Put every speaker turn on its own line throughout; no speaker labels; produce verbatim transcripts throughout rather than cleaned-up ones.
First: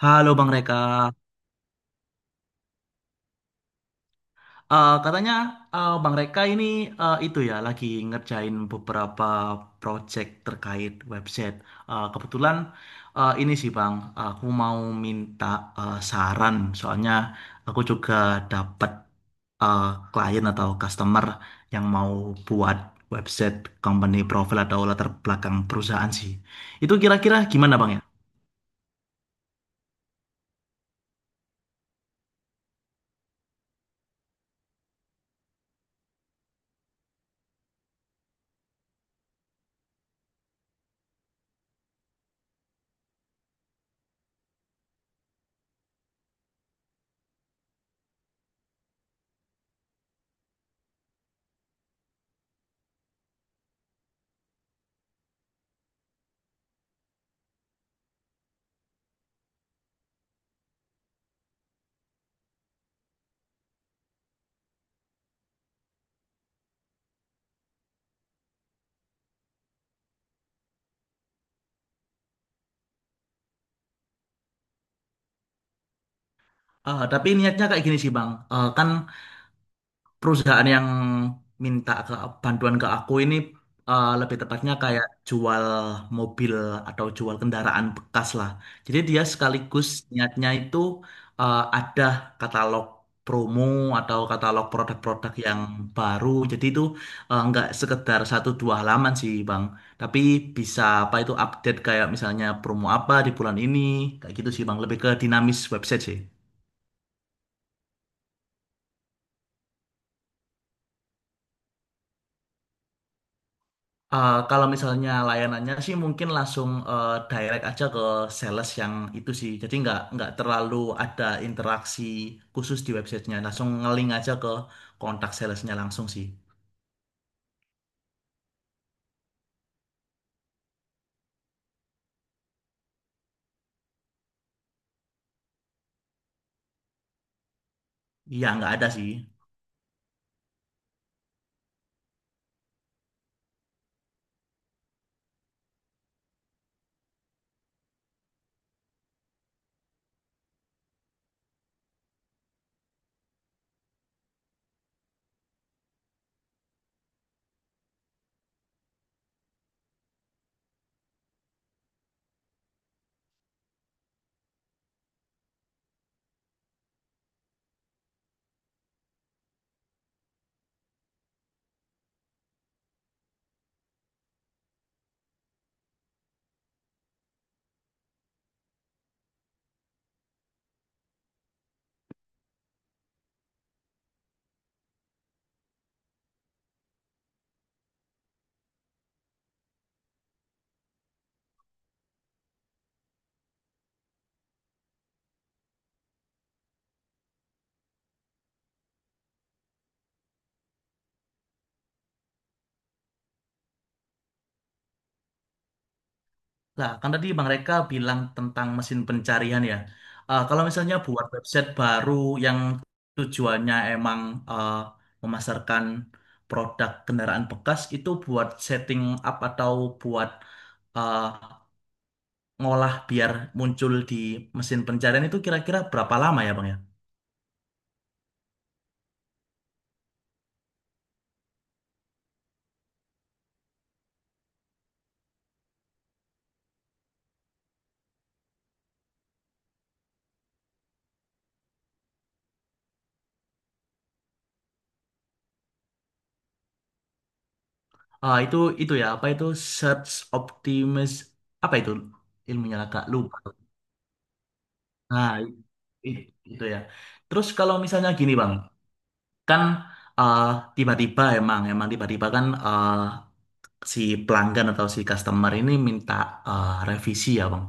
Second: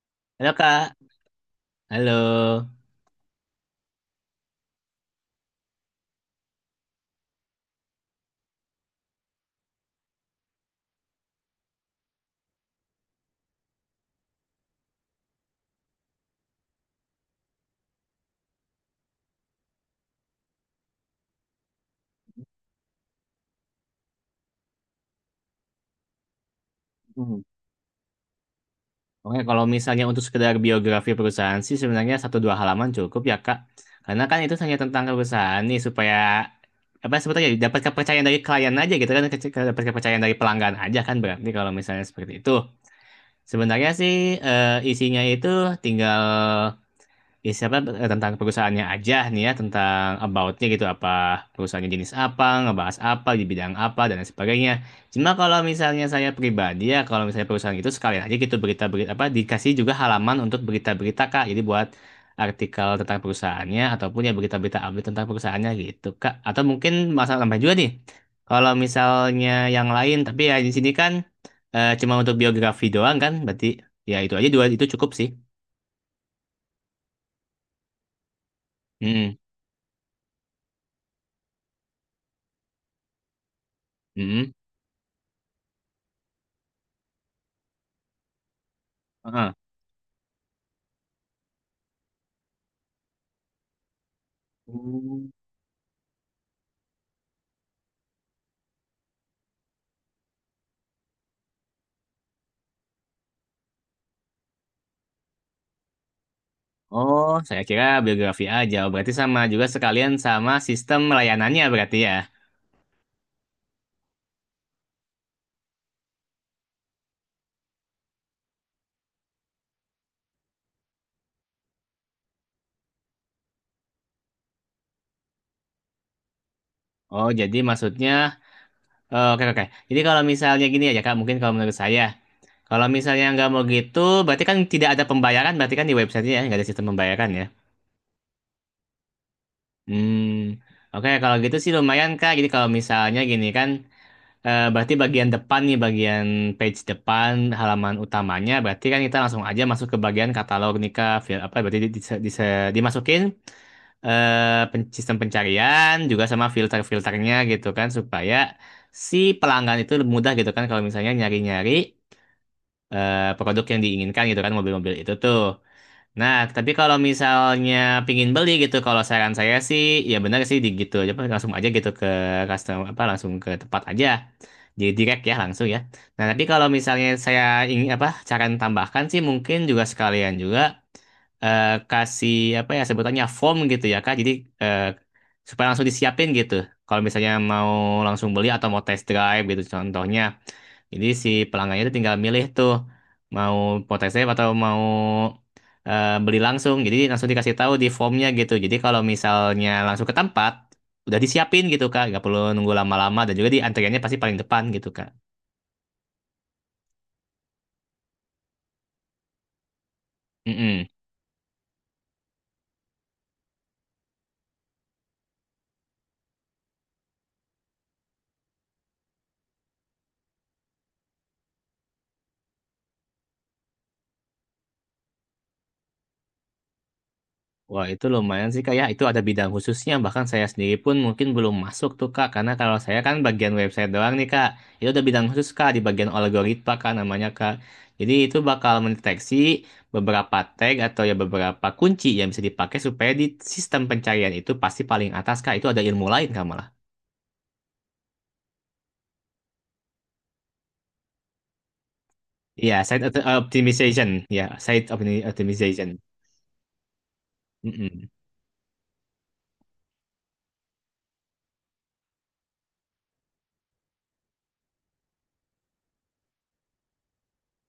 Halo
Halo
Bang Reka.
Kak, halo.
Eh, katanya eh, Bang Reka ini eh, itu ya lagi ngerjain beberapa project terkait website. Eh, kebetulan eh, ini sih Bang, aku mau minta eh, saran soalnya aku juga dapat eh, klien atau customer yang mau buat website company profile atau latar belakang perusahaan sih. Itu kira-kira
Hmm.
gimana Bang ya?
Oke, kalau misalnya untuk sekedar biografi perusahaan sih sebenarnya satu dua halaman cukup ya Kak. Karena kan itu hanya tentang perusahaan nih supaya apa sebetulnya dapat kepercayaan dari klien aja gitu kan, kece- dapat kepercayaan dari pelanggan aja kan berarti kalau misalnya seperti itu. Sebenarnya sih eh, isinya itu tinggal ya siapa eh, tentang perusahaannya aja nih ya tentang aboutnya gitu apa perusahaannya jenis apa ngebahas apa di bidang apa dan lain sebagainya cuma kalau misalnya saya pribadi ya kalau misalnya perusahaan itu sekalian aja gitu berita-berita apa dikasih juga halaman untuk berita-berita Kak, jadi buat artikel tentang perusahaannya ataupun ya berita-berita update tentang perusahaannya gitu Kak, atau mungkin masalah tambah juga nih kalau misalnya yang lain tapi ya di sini kan eh, cuma untuk biografi doang kan berarti ya itu aja dua itu cukup sih.
Eh, tapi niatnya kayak gini sih Bang. Eh, kan
Mm
perusahaan yang minta ke bantuan ke aku ini eh, lebih
-mm.
tepatnya kayak jual mobil atau jual kendaraan bekas lah. Jadi dia sekaligus niatnya itu eh, ada katalog promo atau katalog
Hmm.
produk-produk yang baru. Jadi itu eh, nggak sekedar satu dua halaman sih Bang, tapi bisa apa itu update kayak misalnya promo apa di bulan ini, kayak gitu sih Bang. Lebih ke dinamis website sih.
Oh, saya kira biografi aja. Oh, berarti sama juga sekalian sama sistem layanannya berarti ya.
Eh, kalau misalnya layanannya sih mungkin langsung eh, direct aja ke sales yang itu sih. Jadi nggak nggak terlalu ada interaksi khusus di websitenya. Langsung ngeling aja ke kontak salesnya langsung sih.
Oh, jadi maksudnya, oh, oke oke. Jadi kalau misalnya gini aja Kak, mungkin kalau menurut saya, kalau misalnya nggak mau gitu, berarti kan tidak ada pembayaran, berarti kan di websitenya ya, nggak ada sistem pembayaran ya.
Iya nggak ada sih.
Hmm, oke kalau gitu sih lumayan Kak. Jadi kalau misalnya gini kan, eh, berarti bagian depan nih, bagian page depan halaman utamanya, berarti kan kita langsung aja masuk ke bagian katalog nih Kak. Fil- Apa berarti di- di- di- dimasukin. Eh, pen- sistem pencarian juga sama filter-filternya gitu kan supaya si pelanggan itu mudah gitu kan kalau misalnya nyari-nyari eh, produk yang diinginkan gitu kan mobil-mobil itu tuh. Nah, tapi kalau misalnya pingin beli gitu, kalau saran saya sih ya benar sih di gitu aja apa, langsung aja gitu ke customer apa langsung ke tempat aja. Jadi direct ya langsung ya. Nah, tapi kalau misalnya saya ingin apa cara tambahkan sih mungkin juga sekalian juga eh, kasih apa ya sebutannya form gitu ya Kak. Jadi eh, supaya langsung disiapin gitu. Kalau misalnya mau langsung beli atau mau test drive gitu contohnya. Jadi si pelanggannya itu tinggal milih tuh mau mau test drive atau mau eh, beli langsung. Jadi langsung dikasih tahu di formnya gitu. Jadi kalau misalnya langsung ke tempat udah disiapin gitu Kak, nggak perlu nunggu lama-lama dan juga di antriannya pasti paling depan gitu Kak.
Lah kan tadi Bang Reka bilang tentang mesin pencarian ya. Eh, kalau
Mm-mm.
misalnya buat website baru yang tujuannya emang eh, memasarkan produk kendaraan bekas itu buat setting up atau buat eh, ngolah biar muncul di mesin pencarian itu kira-kira berapa lama ya Bang ya?
Wah, itu lumayan sih, Kak. Ya, itu ada bidang khususnya. Bahkan saya sendiri pun mungkin belum masuk tuh, Kak. Karena kalau saya kan bagian website doang nih, Kak. Itu ada bidang khusus, Kak, di bagian algoritma, Kak, namanya, Kak. Jadi itu bakal mendeteksi beberapa tag atau ya beberapa kunci yang bisa dipakai supaya di sistem pencarian itu pasti paling atas, Kak. Itu ada ilmu lain, Kak, malah.
Ah, itu itu ya apa itu search optimis apa itu
Iya,
ilmunya agak
site opt-
lupa.
optimization. Ya, site opti-
Nah, i-
optimization.
i- itu ya. Terus kalau
Mm-mm.
misalnya gini Bang, kan ah, tiba-tiba emang emang tiba-tiba kan ah, si pelanggan atau si customer ini minta ah, revisi ya Bang,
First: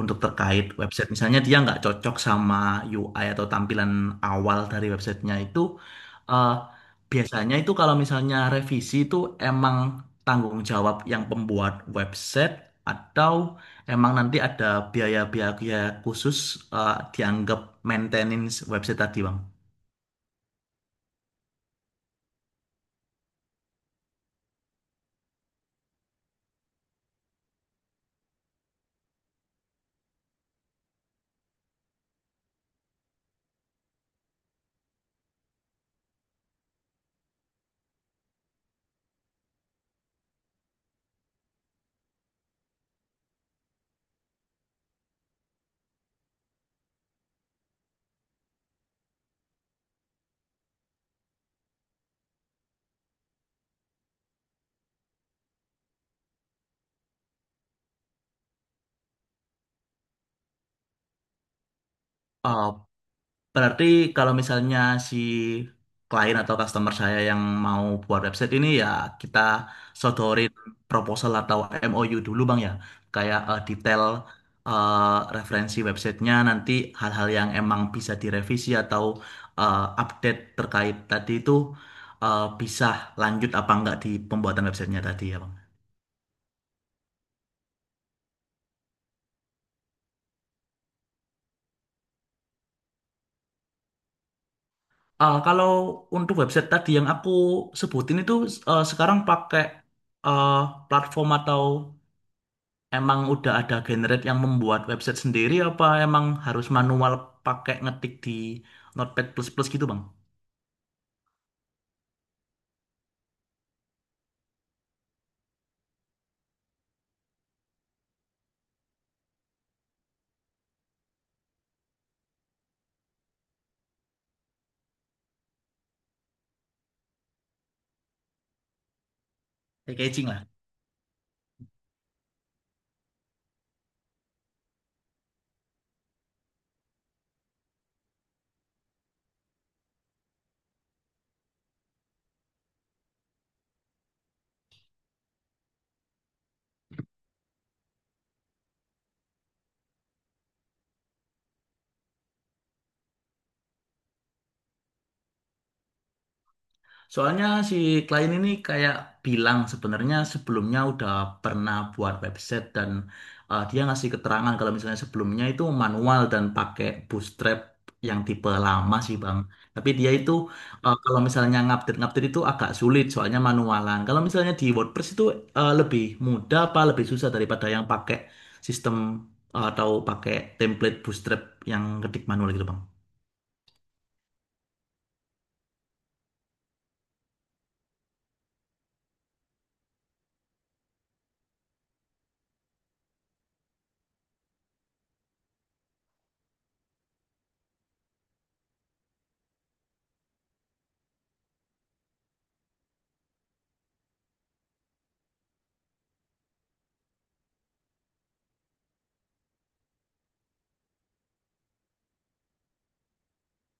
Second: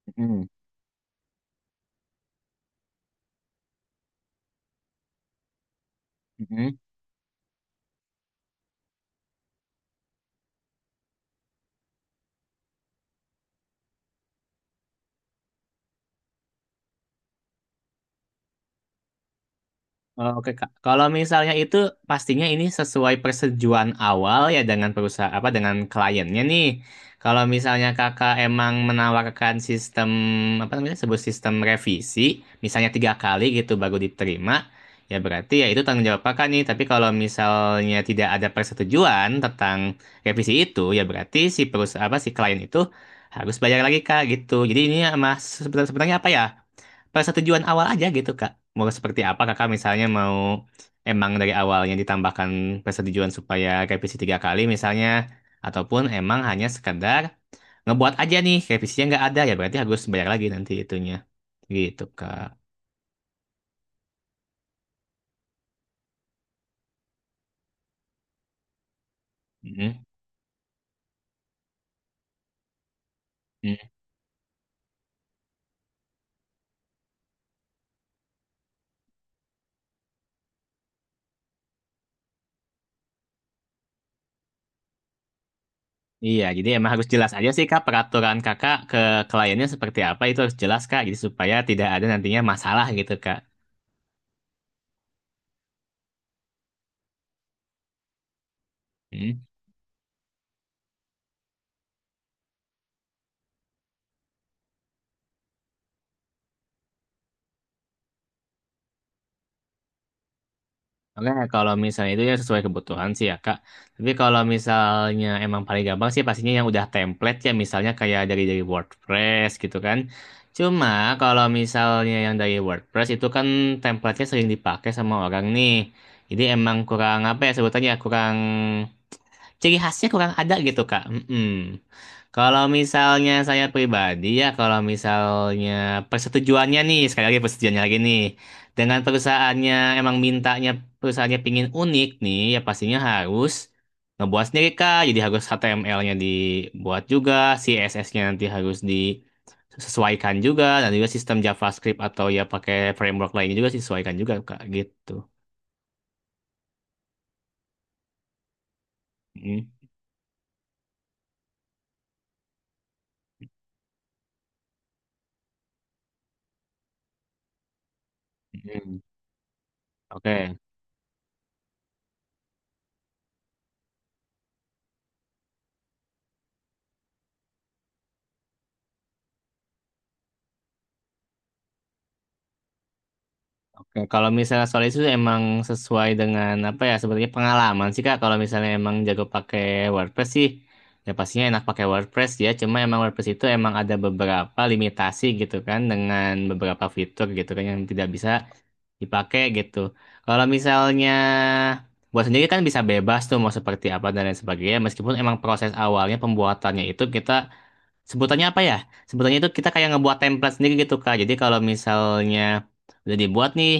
untuk
Mm-mm.
terkait website. Misalnya dia nggak cocok sama U I atau tampilan awal dari websitenya itu, eh,
Mm-mm.
biasanya itu kalau misalnya revisi itu emang tanggung jawab yang pembuat website atau emang nanti ada biaya-biaya khusus eh, dianggap maintenance website tadi, Bang?
Oh, oke, Kak. Kalau misalnya itu pastinya ini sesuai persetujuan awal ya dengan perusahaan apa dengan kliennya nih. Kalau misalnya Kakak emang menawarkan sistem apa namanya sebut sistem revisi, misalnya tiga kali gitu baru diterima, ya berarti ya itu tanggung jawab Kakak nih. Tapi kalau misalnya tidak ada persetujuan tentang revisi itu, ya berarti si perusahaan apa si klien itu harus bayar lagi Kak gitu. Jadi ini ya, Mas sebenarnya sebenarnya apa ya? Pada tujuan awal aja gitu Kak. Mau seperti apa Kakak misalnya mau emang dari awalnya ditambahkan persetujuan supaya revisi tiga kali misalnya ataupun emang hanya sekedar ngebuat aja nih revisinya nggak ada ya berarti harus bayar lagi nanti itunya gitu Kak.
Eh, berarti kalau misalnya si klien atau customer saya yang mau buat website ini, ya kita
Mm-mm.
sodorin proposal atau M O U dulu Bang ya. Kayak eh,
Mm.
detail eh, referensi websitenya, nanti hal-hal yang emang bisa direvisi atau eh, update terkait tadi itu eh, bisa lanjut apa enggak di pembuatan websitenya tadi ya Bang.
Iya, jadi emang harus jelas aja sih Kak, peraturan Kakak ke kliennya seperti apa itu harus jelas Kak, jadi supaya tidak ada nantinya masalah gitu Kak.
Eh, kalau untuk website tadi yang aku sebutin itu eh, sekarang
Hmm.
pakai eh, platform atau emang udah ada generate yang membuat website sendiri apa emang harus manual pakai ngetik di Notepad plus plus gitu Bang?
Oke, kalau misalnya itu ya sesuai kebutuhan sih ya Kak. Tapi kalau misalnya emang paling gampang sih pastinya yang udah template ya misalnya kayak dari dari WordPress gitu kan. Cuma kalau misalnya yang dari WordPress itu kan template-nya sering dipakai sama orang nih. Jadi emang kurang apa ya sebutannya kurang ciri khasnya
Packaging
kurang
lah.
ada gitu Kak. Mm-mm. Kalau misalnya saya pribadi ya, kalau misalnya persetujuannya nih, sekali lagi persetujuannya lagi nih, dengan perusahaannya emang mintanya perusahaannya pingin unik nih, ya pastinya harus ngebuat sendiri Kak. Jadi harus H T M L-nya dibuat juga, C S S-nya nanti harus disesuaikan juga, dan juga sistem JavaScript atau ya pakai framework lainnya juga disesuaikan juga Kak, gitu.
Soalnya si klien ini kayak bilang
Mm,
sebenarnya sebelumnya udah pernah buat website dan eh, dia ngasih keterangan kalau misalnya sebelumnya itu manual dan pakai bootstrap yang tipe lama
mm.
sih Bang. Tapi dia itu
Oke.
eh, kalau misalnya ngupdate-ngupdate itu agak sulit soalnya manualan. Kalau misalnya di WordPress itu eh, lebih mudah apa lebih susah daripada yang pakai sistem eh, atau pakai template bootstrap yang ketik manual gitu Bang?
Oke, kalau misalnya soal itu emang sesuai dengan apa ya sebenarnya pengalaman sih Kak. Kalau misalnya emang jago pakai WordPress sih, ya pastinya enak pakai WordPress ya. Cuma emang WordPress itu emang ada beberapa limitasi gitu kan dengan beberapa fitur gitu kan yang tidak bisa dipakai gitu. Kalau misalnya buat sendiri kan bisa bebas tuh mau seperti apa dan lain sebagainya. Meskipun emang proses awalnya pembuatannya itu kita sebutannya apa ya? Sebutannya itu kita kayak ngebuat template sendiri gitu Kak. Jadi kalau misalnya udah dibuat nih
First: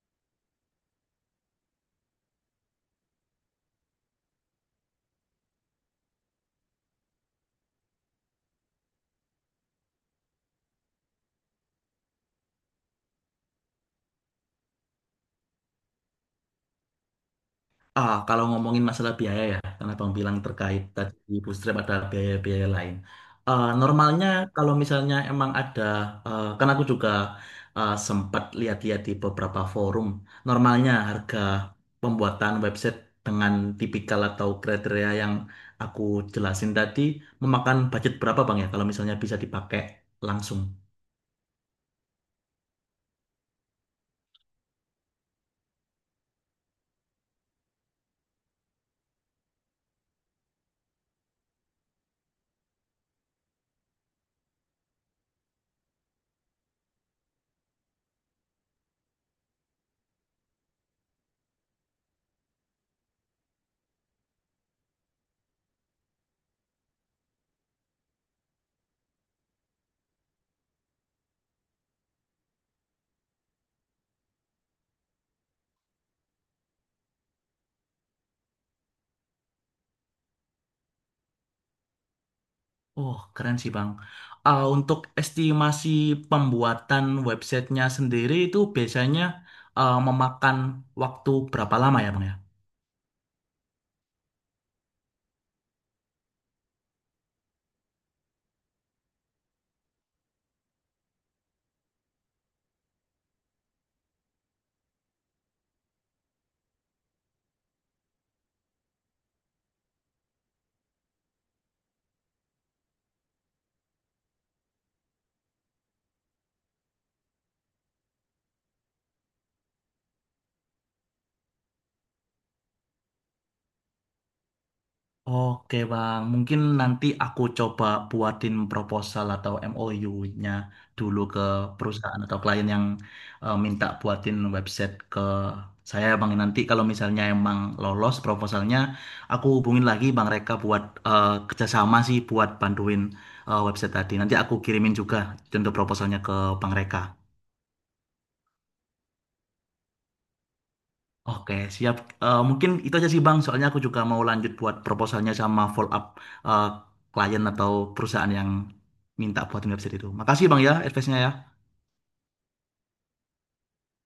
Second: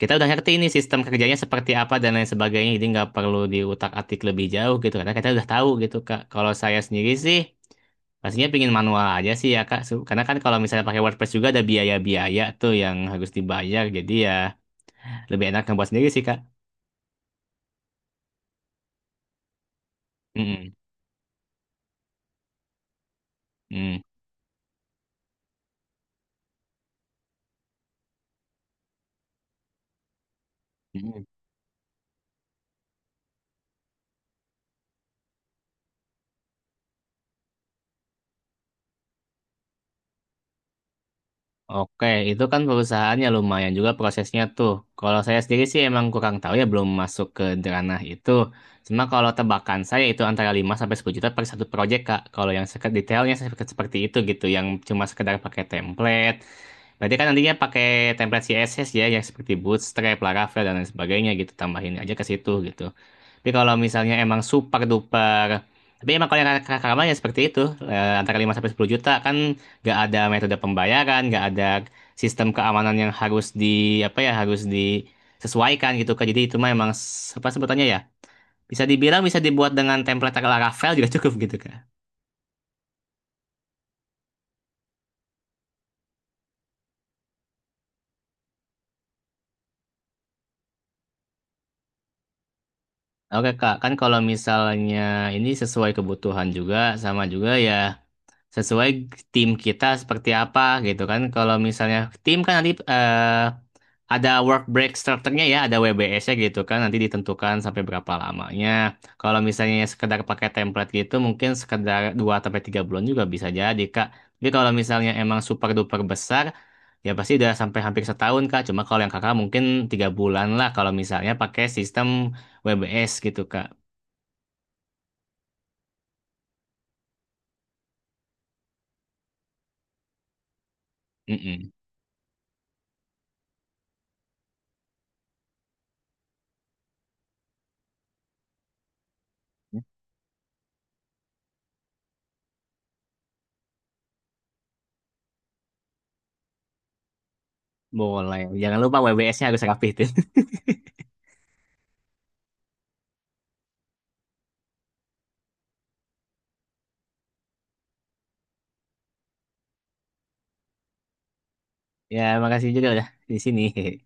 kita udah ngerti ini sistem kerjanya seperti apa dan lain sebagainya jadi nggak perlu diutak-atik lebih jauh gitu karena kita udah tahu gitu Kak. Kalau saya sendiri sih pastinya pingin manual aja sih ya Kak, Su- karena kan kalau misalnya pakai WordPress juga ada biaya-biaya tuh yang harus dibayar jadi ya lebih enak ngebuat sendiri sih Kak.
Ah, kalau ngomongin masalah biaya ya, karena Bang bilang
Mm-mm.
terkait tadi di Bootstrap ada biaya-biaya lain. Eh,
Mm.
normalnya kalau misalnya emang ada, eh, karena aku juga eh, sempat lihat-lihat di beberapa forum, normalnya
Mm.
harga pembuatan website dengan tipikal atau kriteria yang aku jelasin tadi memakan budget berapa Bang ya, kalau misalnya bisa dipakai langsung.
Oke, itu kan perusahaannya lumayan juga prosesnya tuh. Kalau saya sendiri sih emang kurang tahu ya, belum masuk ke ranah itu. Cuma kalau tebakan saya itu antara lima sampai sepuluh juta per satu project, Kak. Kalau yang seket- detailnya sek- seperti itu gitu, yang cuma sekedar pakai template. Berarti kan nantinya pakai template C S S ya, yang seperti Bootstrap, Laravel, dan lain sebagainya gitu. Tambahin aja ke situ gitu. Tapi kalau misalnya emang super duper, tapi emang kalau yang kar- karma ya seperti itu, eh, antara lima sampai sepuluh juta kan nggak ada metode pembayaran, nggak ada sistem keamanan yang harus di apa ya harus disesuaikan gitu kan. Jadi itu mah emang s- apa sebutannya ya? Bisa dibilang bisa dibuat dengan template Laravel juga cukup gitu kan.
Oh, keren sih Bang. Ah, untuk estimasi pembuatan websitenya sendiri itu biasanya ah, memakan waktu berapa lama ya Bang ya?
Oke Kak, kan kalau misalnya ini sesuai kebutuhan juga sama juga ya sesuai tim kita seperti apa gitu kan. Kalau misalnya tim kan nanti eh, ada work break strukturnya ya, ada W B S-nya gitu kan. Nanti ditentukan sampai berapa lamanya. Kalau misalnya sekedar pakai template gitu mungkin sekedar dua sampai tiga bulan juga bisa jadi, Kak. Tapi kalau misalnya emang super duper besar ya pasti udah sampai hampir setahun, Kak. Cuma kalau yang Kakak mungkin tiga bulan lah kalau misalnya pakai sistem W B S gitu, Kak.
Oke Bang, mungkin nanti aku coba buatin proposal atau M O U-nya-nya dulu ke
Mm-mm.
perusahaan atau klien yang eh, minta buatin website ke saya Bang. Nanti kalau misalnya emang lolos proposalnya, aku hubungin lagi Bang Reka buat eh, kerjasama sih buat bantuin eh, website tadi. Nanti aku kirimin juga untuk proposalnya ke Bang Reka.
Boleh. Jangan lupa W B S-nya harus rapihin.
Oke, siap. Eh, mungkin itu aja sih Bang, soalnya aku juga mau lanjut buat proposalnya sama follow up eh, klien atau perusahaan yang minta buatin website itu. Makasih Bang ya, advice-nya ya.
Ya, makasih juga udah di sini.